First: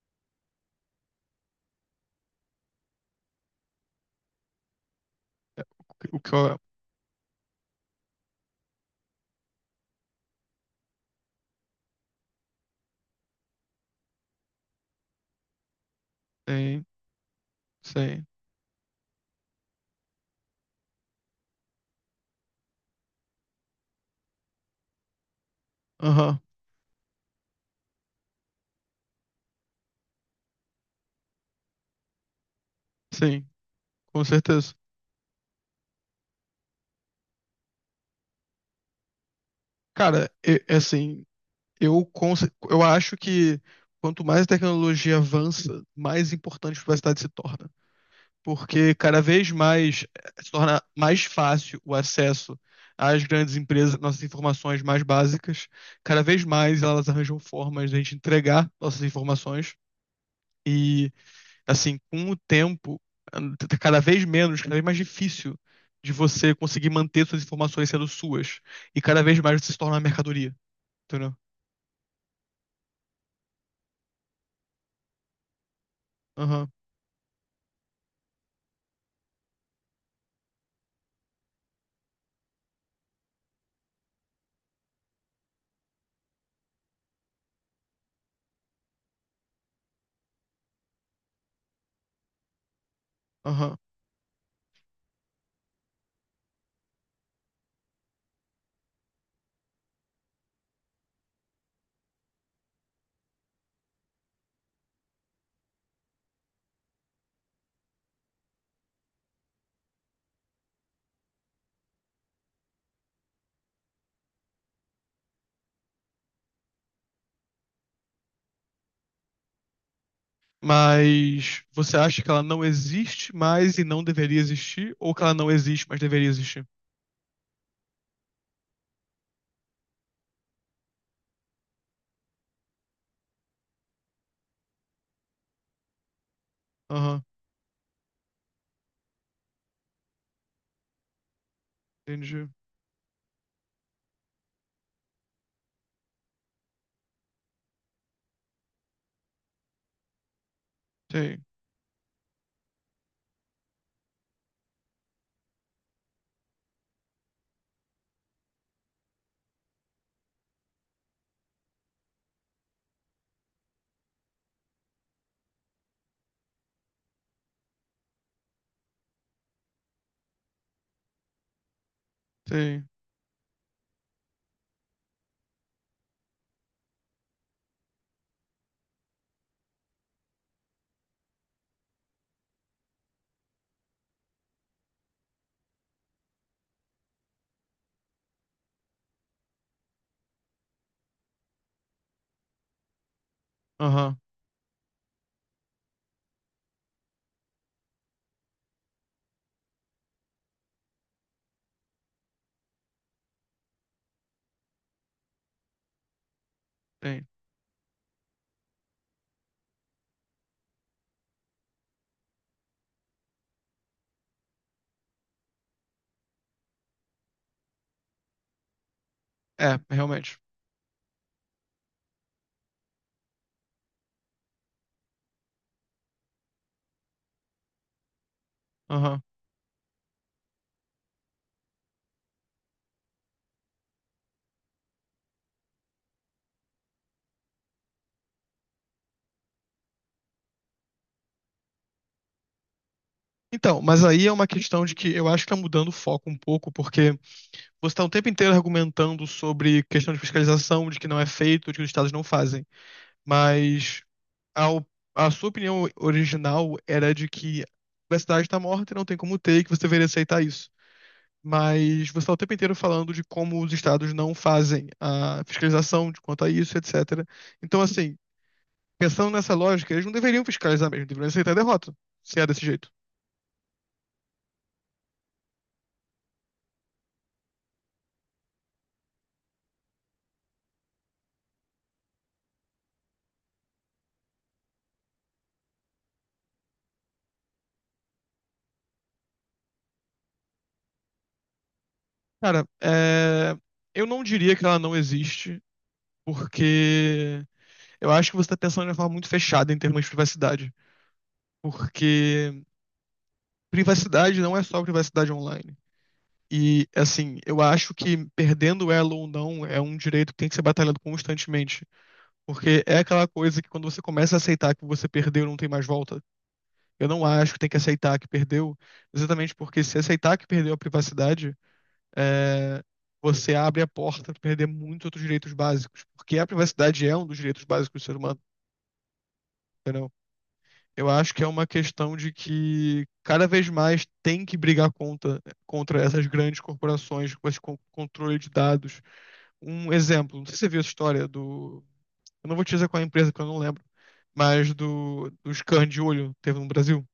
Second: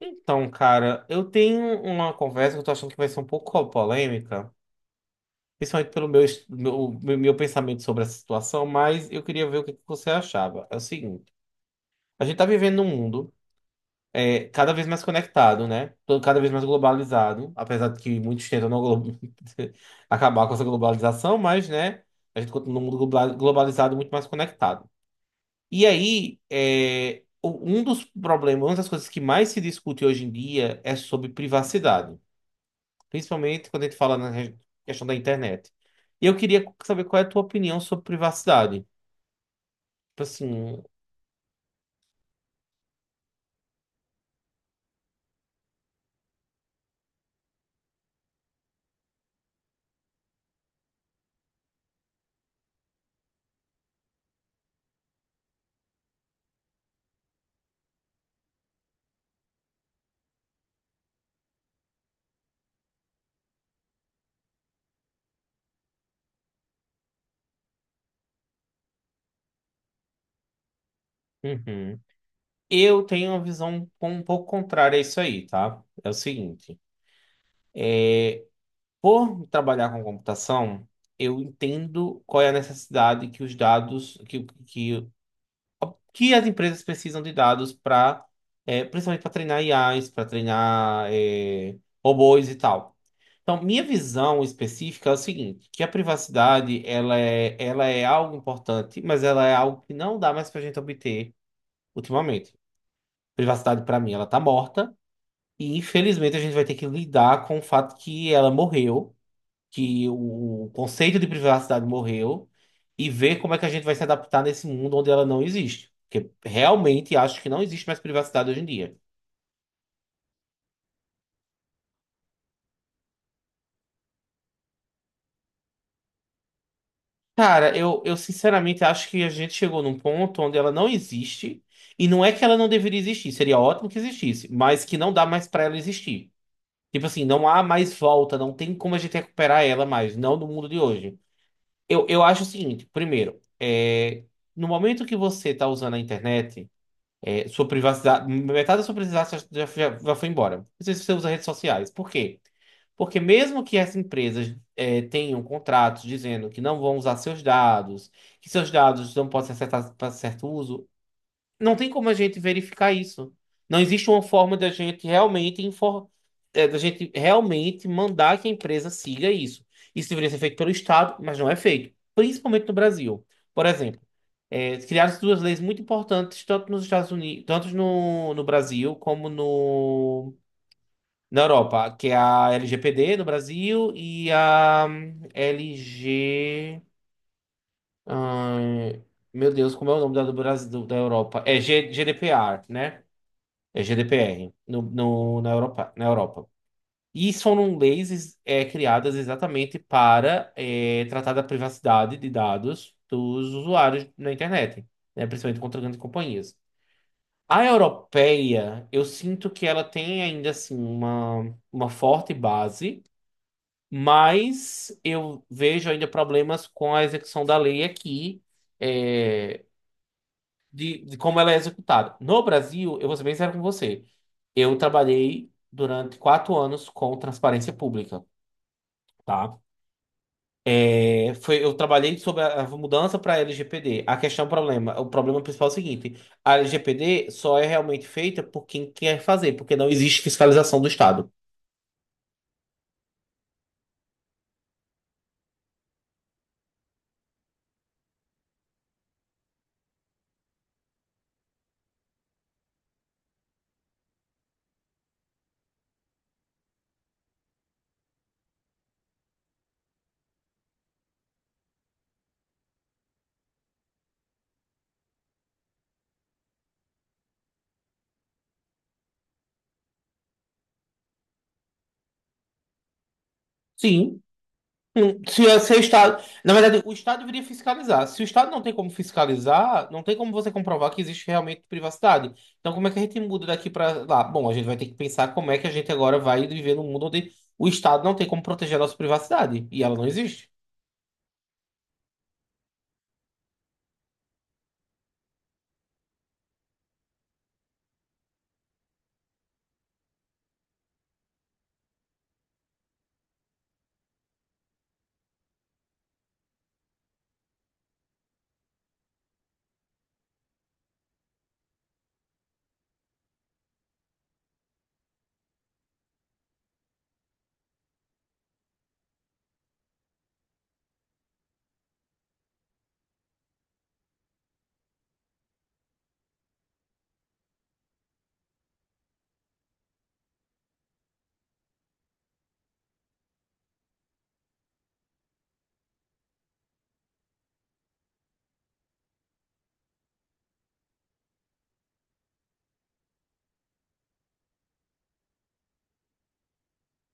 Então, cara, eu tenho uma conversa que eu tô achando que vai ser um pouco polêmica, principalmente pelo O meu, que est- eu... meu, meu meu pensamento sobre essa situação, mas eu queria ver o que que você achava. É o seguinte, a gente tá vivendo num mundo cada vez mais conectado, né? Cada vez mais Sim, globalizado, apesar de que sim. muitos tentam não glo- acabar com essa globalização, mas, né, a gente continua num mundo globalizado muito mais conectado. E aí, Aham, é, um dos problemas, uma das coisas que mais se discute hoje em dia é sobre privacidade. sim, Principalmente quando a gente fala com na certeza. questão da internet. E eu queria saber qual é a tua opinião sobre privacidade. Tipo Cara, é, é assim, assim, eu acho que quanto mais a tecnologia avança, mais importante a privacidade se torna. Porque cada vez mais se torna mais fácil o acesso às grandes empresas, nossas informações mais básicas. Cada vez mais elas arranjam formas de a gente entregar nossas informações. Assim, com o tempo, cada vez mais difícil de você conseguir manter suas informações sendo suas. E cada vez mais você se torna uma mercadoria, entendeu? uhum. Eu tenho uma visão um pouco contrária a isso aí, tá? É o Aham, seguinte, é, por trabalhar com computação, eu entendo qual é a necessidade que os dados, que as empresas precisam de dados para, principalmente para treinar IAs, para treinar, robôs e tal. Então, aham. minha visão específica é o seguinte, que a privacidade, ela é algo importante, mas ela é algo que não dá mais pra gente obter ultimamente. Privacidade, pra mim, ela tá morta, e infelizmente a gente vai ter que lidar com o fato que ela morreu, que o conceito de privacidade morreu, e ver como é que a gente vai se adaptar nesse mundo onde ela não existe. Porque realmente acho que não existe mais privacidade hoje em dia. Mas você acha que ela não existe mais e não deveria existir? Ou que ela não existe, mas deveria existir? Cara, eu sinceramente acho que a gente chegou num ponto onde ela não existe. E não é que ela não deveria existir, seria ótimo que existisse, mas que não dá mais pra ela existir. Tipo assim, Aham, não há mais volta, não tem como a gente recuperar ela mais, não no mundo de hoje. Eu acho o entendi. seguinte: primeiro, no momento que você tá usando a internet, sua privacidade, metade da sua privacidade já foi embora. Não sei se você usa Sim, redes sociais. Por quê? Porque mesmo que essas empresas tenham contratos dizendo que não vão usar seus dados, que seus dados não podem ser acessados para certo uso, não tem como a gente verificar isso. Não existe uma forma da gente da gente realmente mandar que a empresa siga isso. Isso deveria ser feito pelo Estado, mas não é feito, principalmente no sim. Brasil. Por exemplo, criaram-se duas leis muito importantes, tanto nos Estados Unidos, tanto no Brasil como no na Europa, que é a LGPD no Brasil e a LG. Ai, meu Deus, como é o nome do Brasil, da Europa? É GDPR, né? É Aham, GDPR na Europa, na Europa. E são leis criadas exatamente para tratar da privacidade de dados dos usuários na internet, né? Principalmente contra grandes companhias. sim. A europeia, eu sinto que ela tem ainda assim uma forte base. Mas eu vejo ainda problemas com a execução da lei aqui, é, É, realmente. De como ela é executada. No Brasil, eu vou ser bem sério com você, eu trabalhei durante quatro anos com transparência pública, Aham. tá? Eu trabalhei sobre a mudança para a LGPD. A questão, o problema principal é o seguinte: a LGPD só é realmente feita por quem quer fazer, porque não existe fiscalização do Estado. Então, mas aí é uma questão de que eu acho que tá mudando o foco um pouco, porque você está o tempo inteiro argumentando sobre questão de fiscalização, de que não é feito, de que os estados não fazem. Mas ao- sua opinião original era de que a cidade está morta e não tem como ter, e que você deveria aceitar isso. Mas você está o tempo inteiro falando de como os estados não fazem a fiscalização de quanto a isso, etc. Então, assim, pensando nessa lógica, eles não deveriam fiscalizar mesmo, deveriam aceitar a derrota, se é desse jeito. Sim, se é o Estado. Na verdade, o Estado deveria fiscalizar. Se o Estado não tem como fiscalizar, não tem como você comprovar que existe realmente privacidade. Então, como é que a gente muda daqui para lá? Bom, a gente vai ter que pensar como é que a gente agora vai viver num mundo onde o Estado não tem como proteger a nossa privacidade. E ela não existe. Cara, é, eu não diria que ela não existe, porque eu acho que você está pensando de uma forma muito fechada em termos de privacidade, porque privacidade não é só privacidade online. E, assim, eu acho que perdendo ela ou não é um direito que tem que ser batalhado constantemente. Porque é aquela coisa que quando você começa a aceitar que você perdeu, não tem mais volta. Eu não acho que tem que aceitar que perdeu, exatamente porque se aceitar que perdeu a privacidade, é, você abre a porta para perder muitos outros direitos básicos. Porque a privacidade é um dos direitos básicos do ser humano, entendeu? Eu acho que é uma questão de que cada vez mais tem que brigar contra essas grandes corporações com esse controle de dados. Um exemplo, não sei se você viu essa história do. Eu não vou te dizer qual é a empresa, porque eu não lembro, mas do scan de olho teve no Brasil.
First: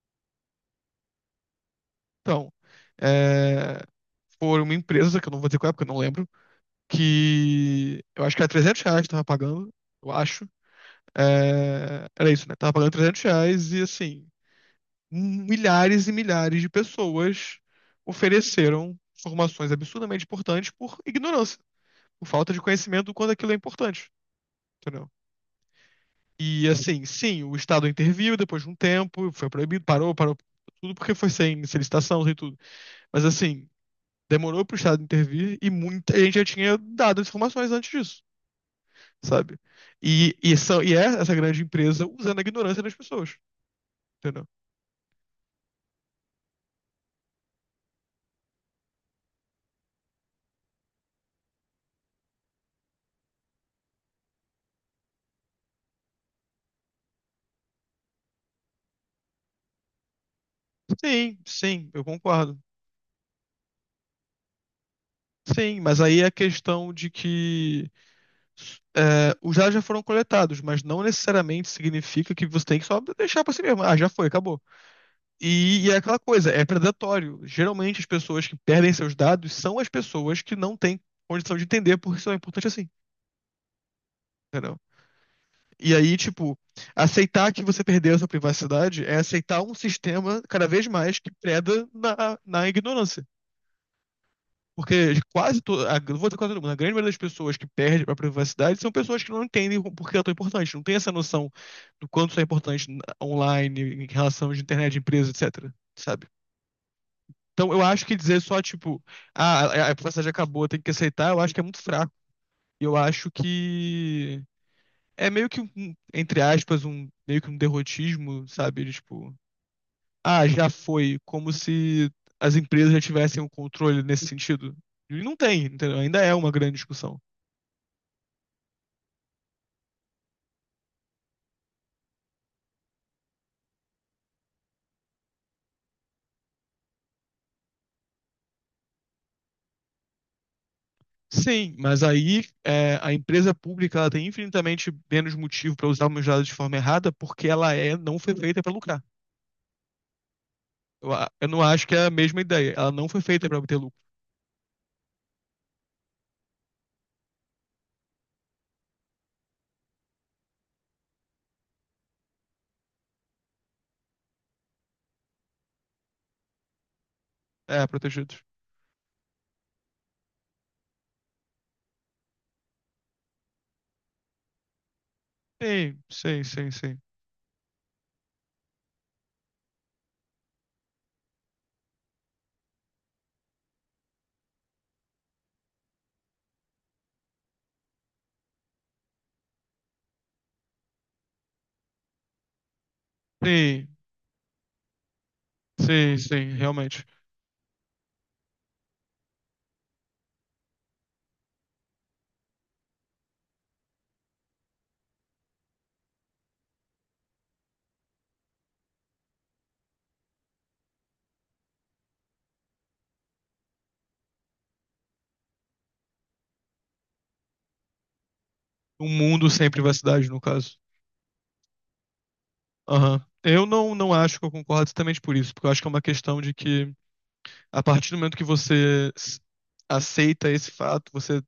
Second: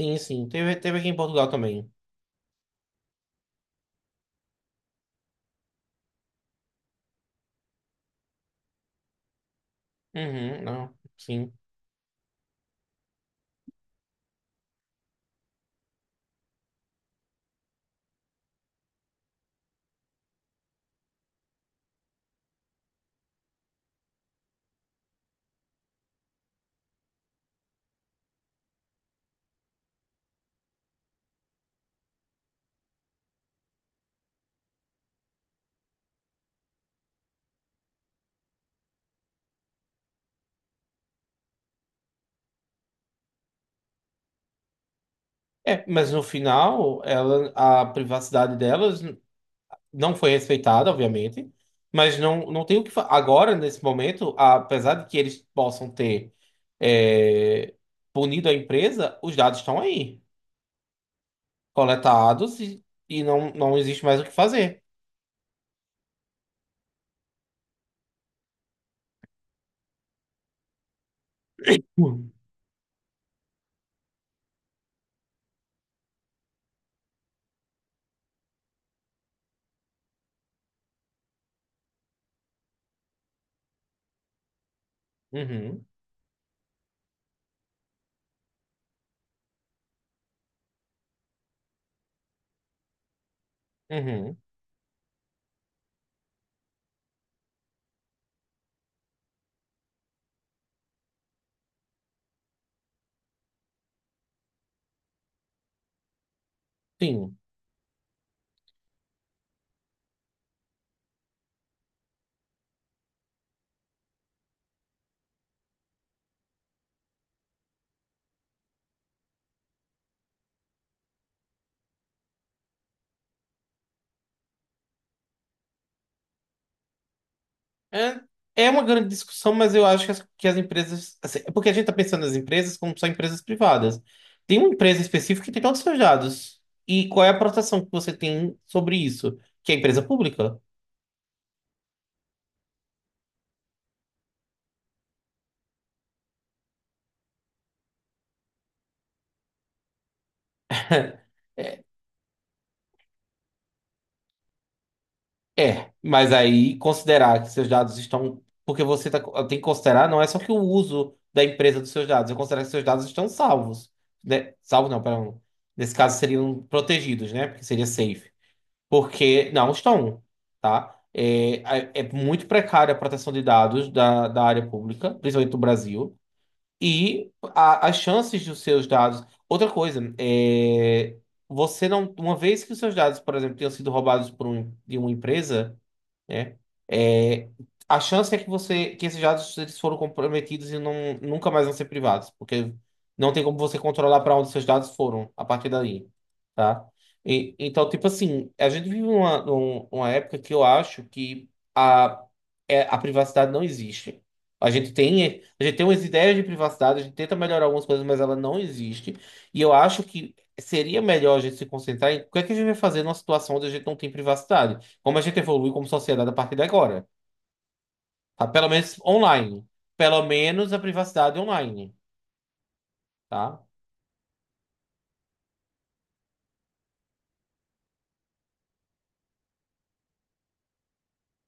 Sim, sim. Teve, teve aqui em Portugal também. Então, é, foi uma empresa, que eu não vou dizer qual é, porque eu não lembro, que eu acho que era R$ 300 que tava pagando, eu acho. Uhum, não. Sim. É, era isso, né? Tava pagando R$ 300 e assim, milhares e milhares de pessoas ofereceram informações absurdamente importantes por ignorância, por falta de conhecimento do quanto aquilo é importante, entendeu? E assim, sim, o Estado interviu depois de um tempo, foi proibido, parou tudo porque foi sem solicitação, sem tudo. Mas assim, demorou pro Estado intervir e muita gente já tinha dado as informações antes disso, sabe? E é essa grande empresa usando a ignorância das pessoas, entendeu? É, mas no final, ela, a privacidade delas não foi respeitada, obviamente, mas não, não tem o que fa... Agora, nesse momento, apesar de que eles possam ter é, punido a empresa, os dados estão aí, Sim, sim, eu concordo. coletados, e não, não existe mais o que fazer. Sim, mas aí é a questão de que é, os dados já foram coletados, mas não necessariamente Uhum. significa que você tem que só deixar pra si mesmo. Ah, já foi, acabou. E é aquela coisa, é predatório. Geralmente as pessoas que perdem seus dados são as pessoas que não têm condição de entender porque isso é importante assim, entendeu? Uhum, E aí, tipo, aceitar que você perdeu a sua privacidade é aceitar um sistema cada vez mais que preda na ignorância. uhum, Porque não vou dizer quase todo mundo, a grande maioria das pessoas que perdem a privacidade são pessoas que não entendem por que ela é tão importante, não tem essa noção do quanto isso é importante online, em relação de internet, de empresa, etc, sabe? sim. Então eu acho que dizer só, tipo, a privacidade acabou, tem que aceitar, eu acho que é muito fraco. Eu acho que é entre aspas, um meio que um derrotismo, sabe? De, tipo, ah, já foi, como se as empresas já tivessem um controle nesse sentido. E não tem, entendeu? Ainda é uma grande discussão. É, é uma grande discussão, mas eu acho que que as empresas, assim, é porque a gente está pensando nas empresas como só empresas privadas. Tem uma empresa específica que tem todos os seus dados. E qual é a proteção que você tem sobre isso? Que é a empresa pública. Sim, mas aí é, a empresa pública ela tem infinitamente menos motivo para usar meus dados de forma errada porque ela é, não foi feita para lucrar. Eu não acho que é a mesma ideia. Ela não foi feita para obter lucro. É, mas aí considerar que seus dados estão. Porque tem que considerar, não é só que o uso da empresa dos seus dados, eu considero que seus dados estão salvos. Né? Salvos não, perdão. Nesse caso seriam protegidos, né? Porque É, seria safe. protegidos. Porque não estão, tá? É, é muito precária a proteção de dados da área pública, principalmente do Sim, Brasil. sim, sim, sim. E as chances dos seus dados. Outra coisa, você não. Uma vez que os seus dados, por exemplo, tenham sido roubados de uma empresa, né? É, a chance é que esses dados eles foram comprometidos e não, nunca mais vão ser privados, porque não tem como você Sim. controlar para onde seus dados foram a partir daí, Sim, sim, tá? realmente. Então, tipo assim, a gente vive uma época que eu acho que a, a privacidade não existe. A gente tem umas ideias de privacidade, a gente tenta melhorar algumas coisas, mas ela não existe. E eu acho que seria melhor a gente se concentrar em o que é que a gente vai fazer numa situação onde a gente não tem privacidade. Como a gente evolui como sociedade a partir de agora, tá? Pelo menos O mundo online. sem Pelo privacidade, no menos caso. a privacidade online, Aham. tá? Eu não, não acho que eu concordo exatamente por isso, porque eu acho que é uma questão de que, a partir do momento que você aceita esse fato, você.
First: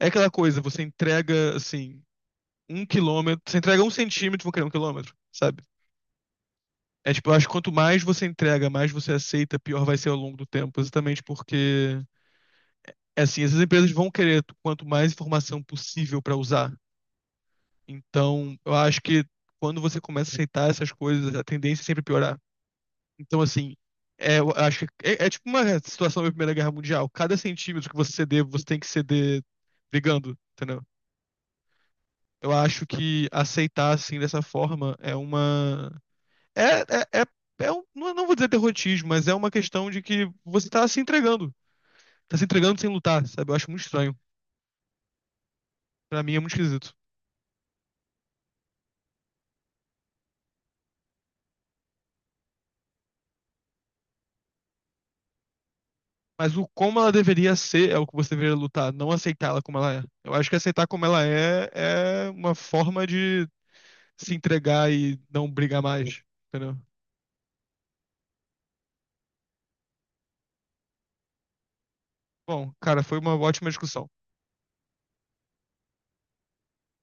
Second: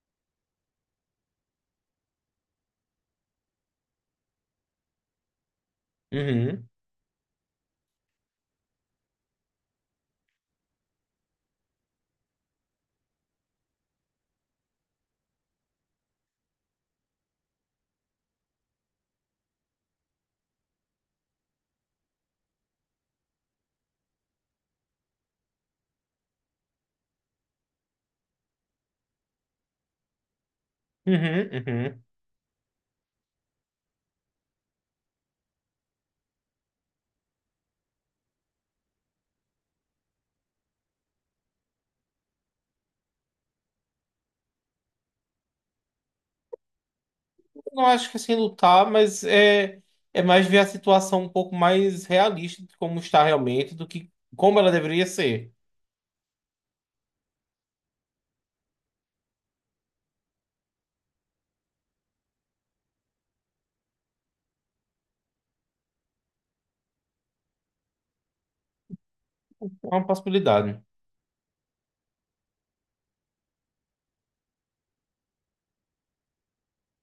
É aquela coisa, você entrega, assim, um quilômetro. Você entrega um centímetro, vou criar um quilômetro, sabe? Uhum, É tipo, eu acho que quanto mais você entrega, mais você aceita, pior vai ser ao longo do tempo. Exatamente porque, é assim, essas empresas vão querer quanto mais informação possível pra usar. Então, eu acho que quando você começa a aceitar essas coisas, a tendência é sempre piorar. Então, assim, é, eu acho que é tipo uma situação da Primeira Guerra Mundial. Cada centímetro que você ceder, você tem que ceder brigando, entendeu? uhum, uhum. Eu acho que aceitar assim dessa forma é uma. É, é, é, não não vou dizer derrotismo, mas é uma questão de que você tá se entregando. Tá se entregando sem lutar, sabe? Eu acho muito estranho. Pra mim é muito esquisito. Não acho que assim lutar, mas é, é mais ver a situação um pouco mais realista de como está realmente do que como ela deveria ser. Mas o como ela deveria ser é o que você deveria lutar, não aceitar ela como ela é. Eu acho que aceitar como ela é é uma forma de se entregar e não brigar mais, entendeu? É uma possibilidade. Bom, cara, foi uma ótima discussão.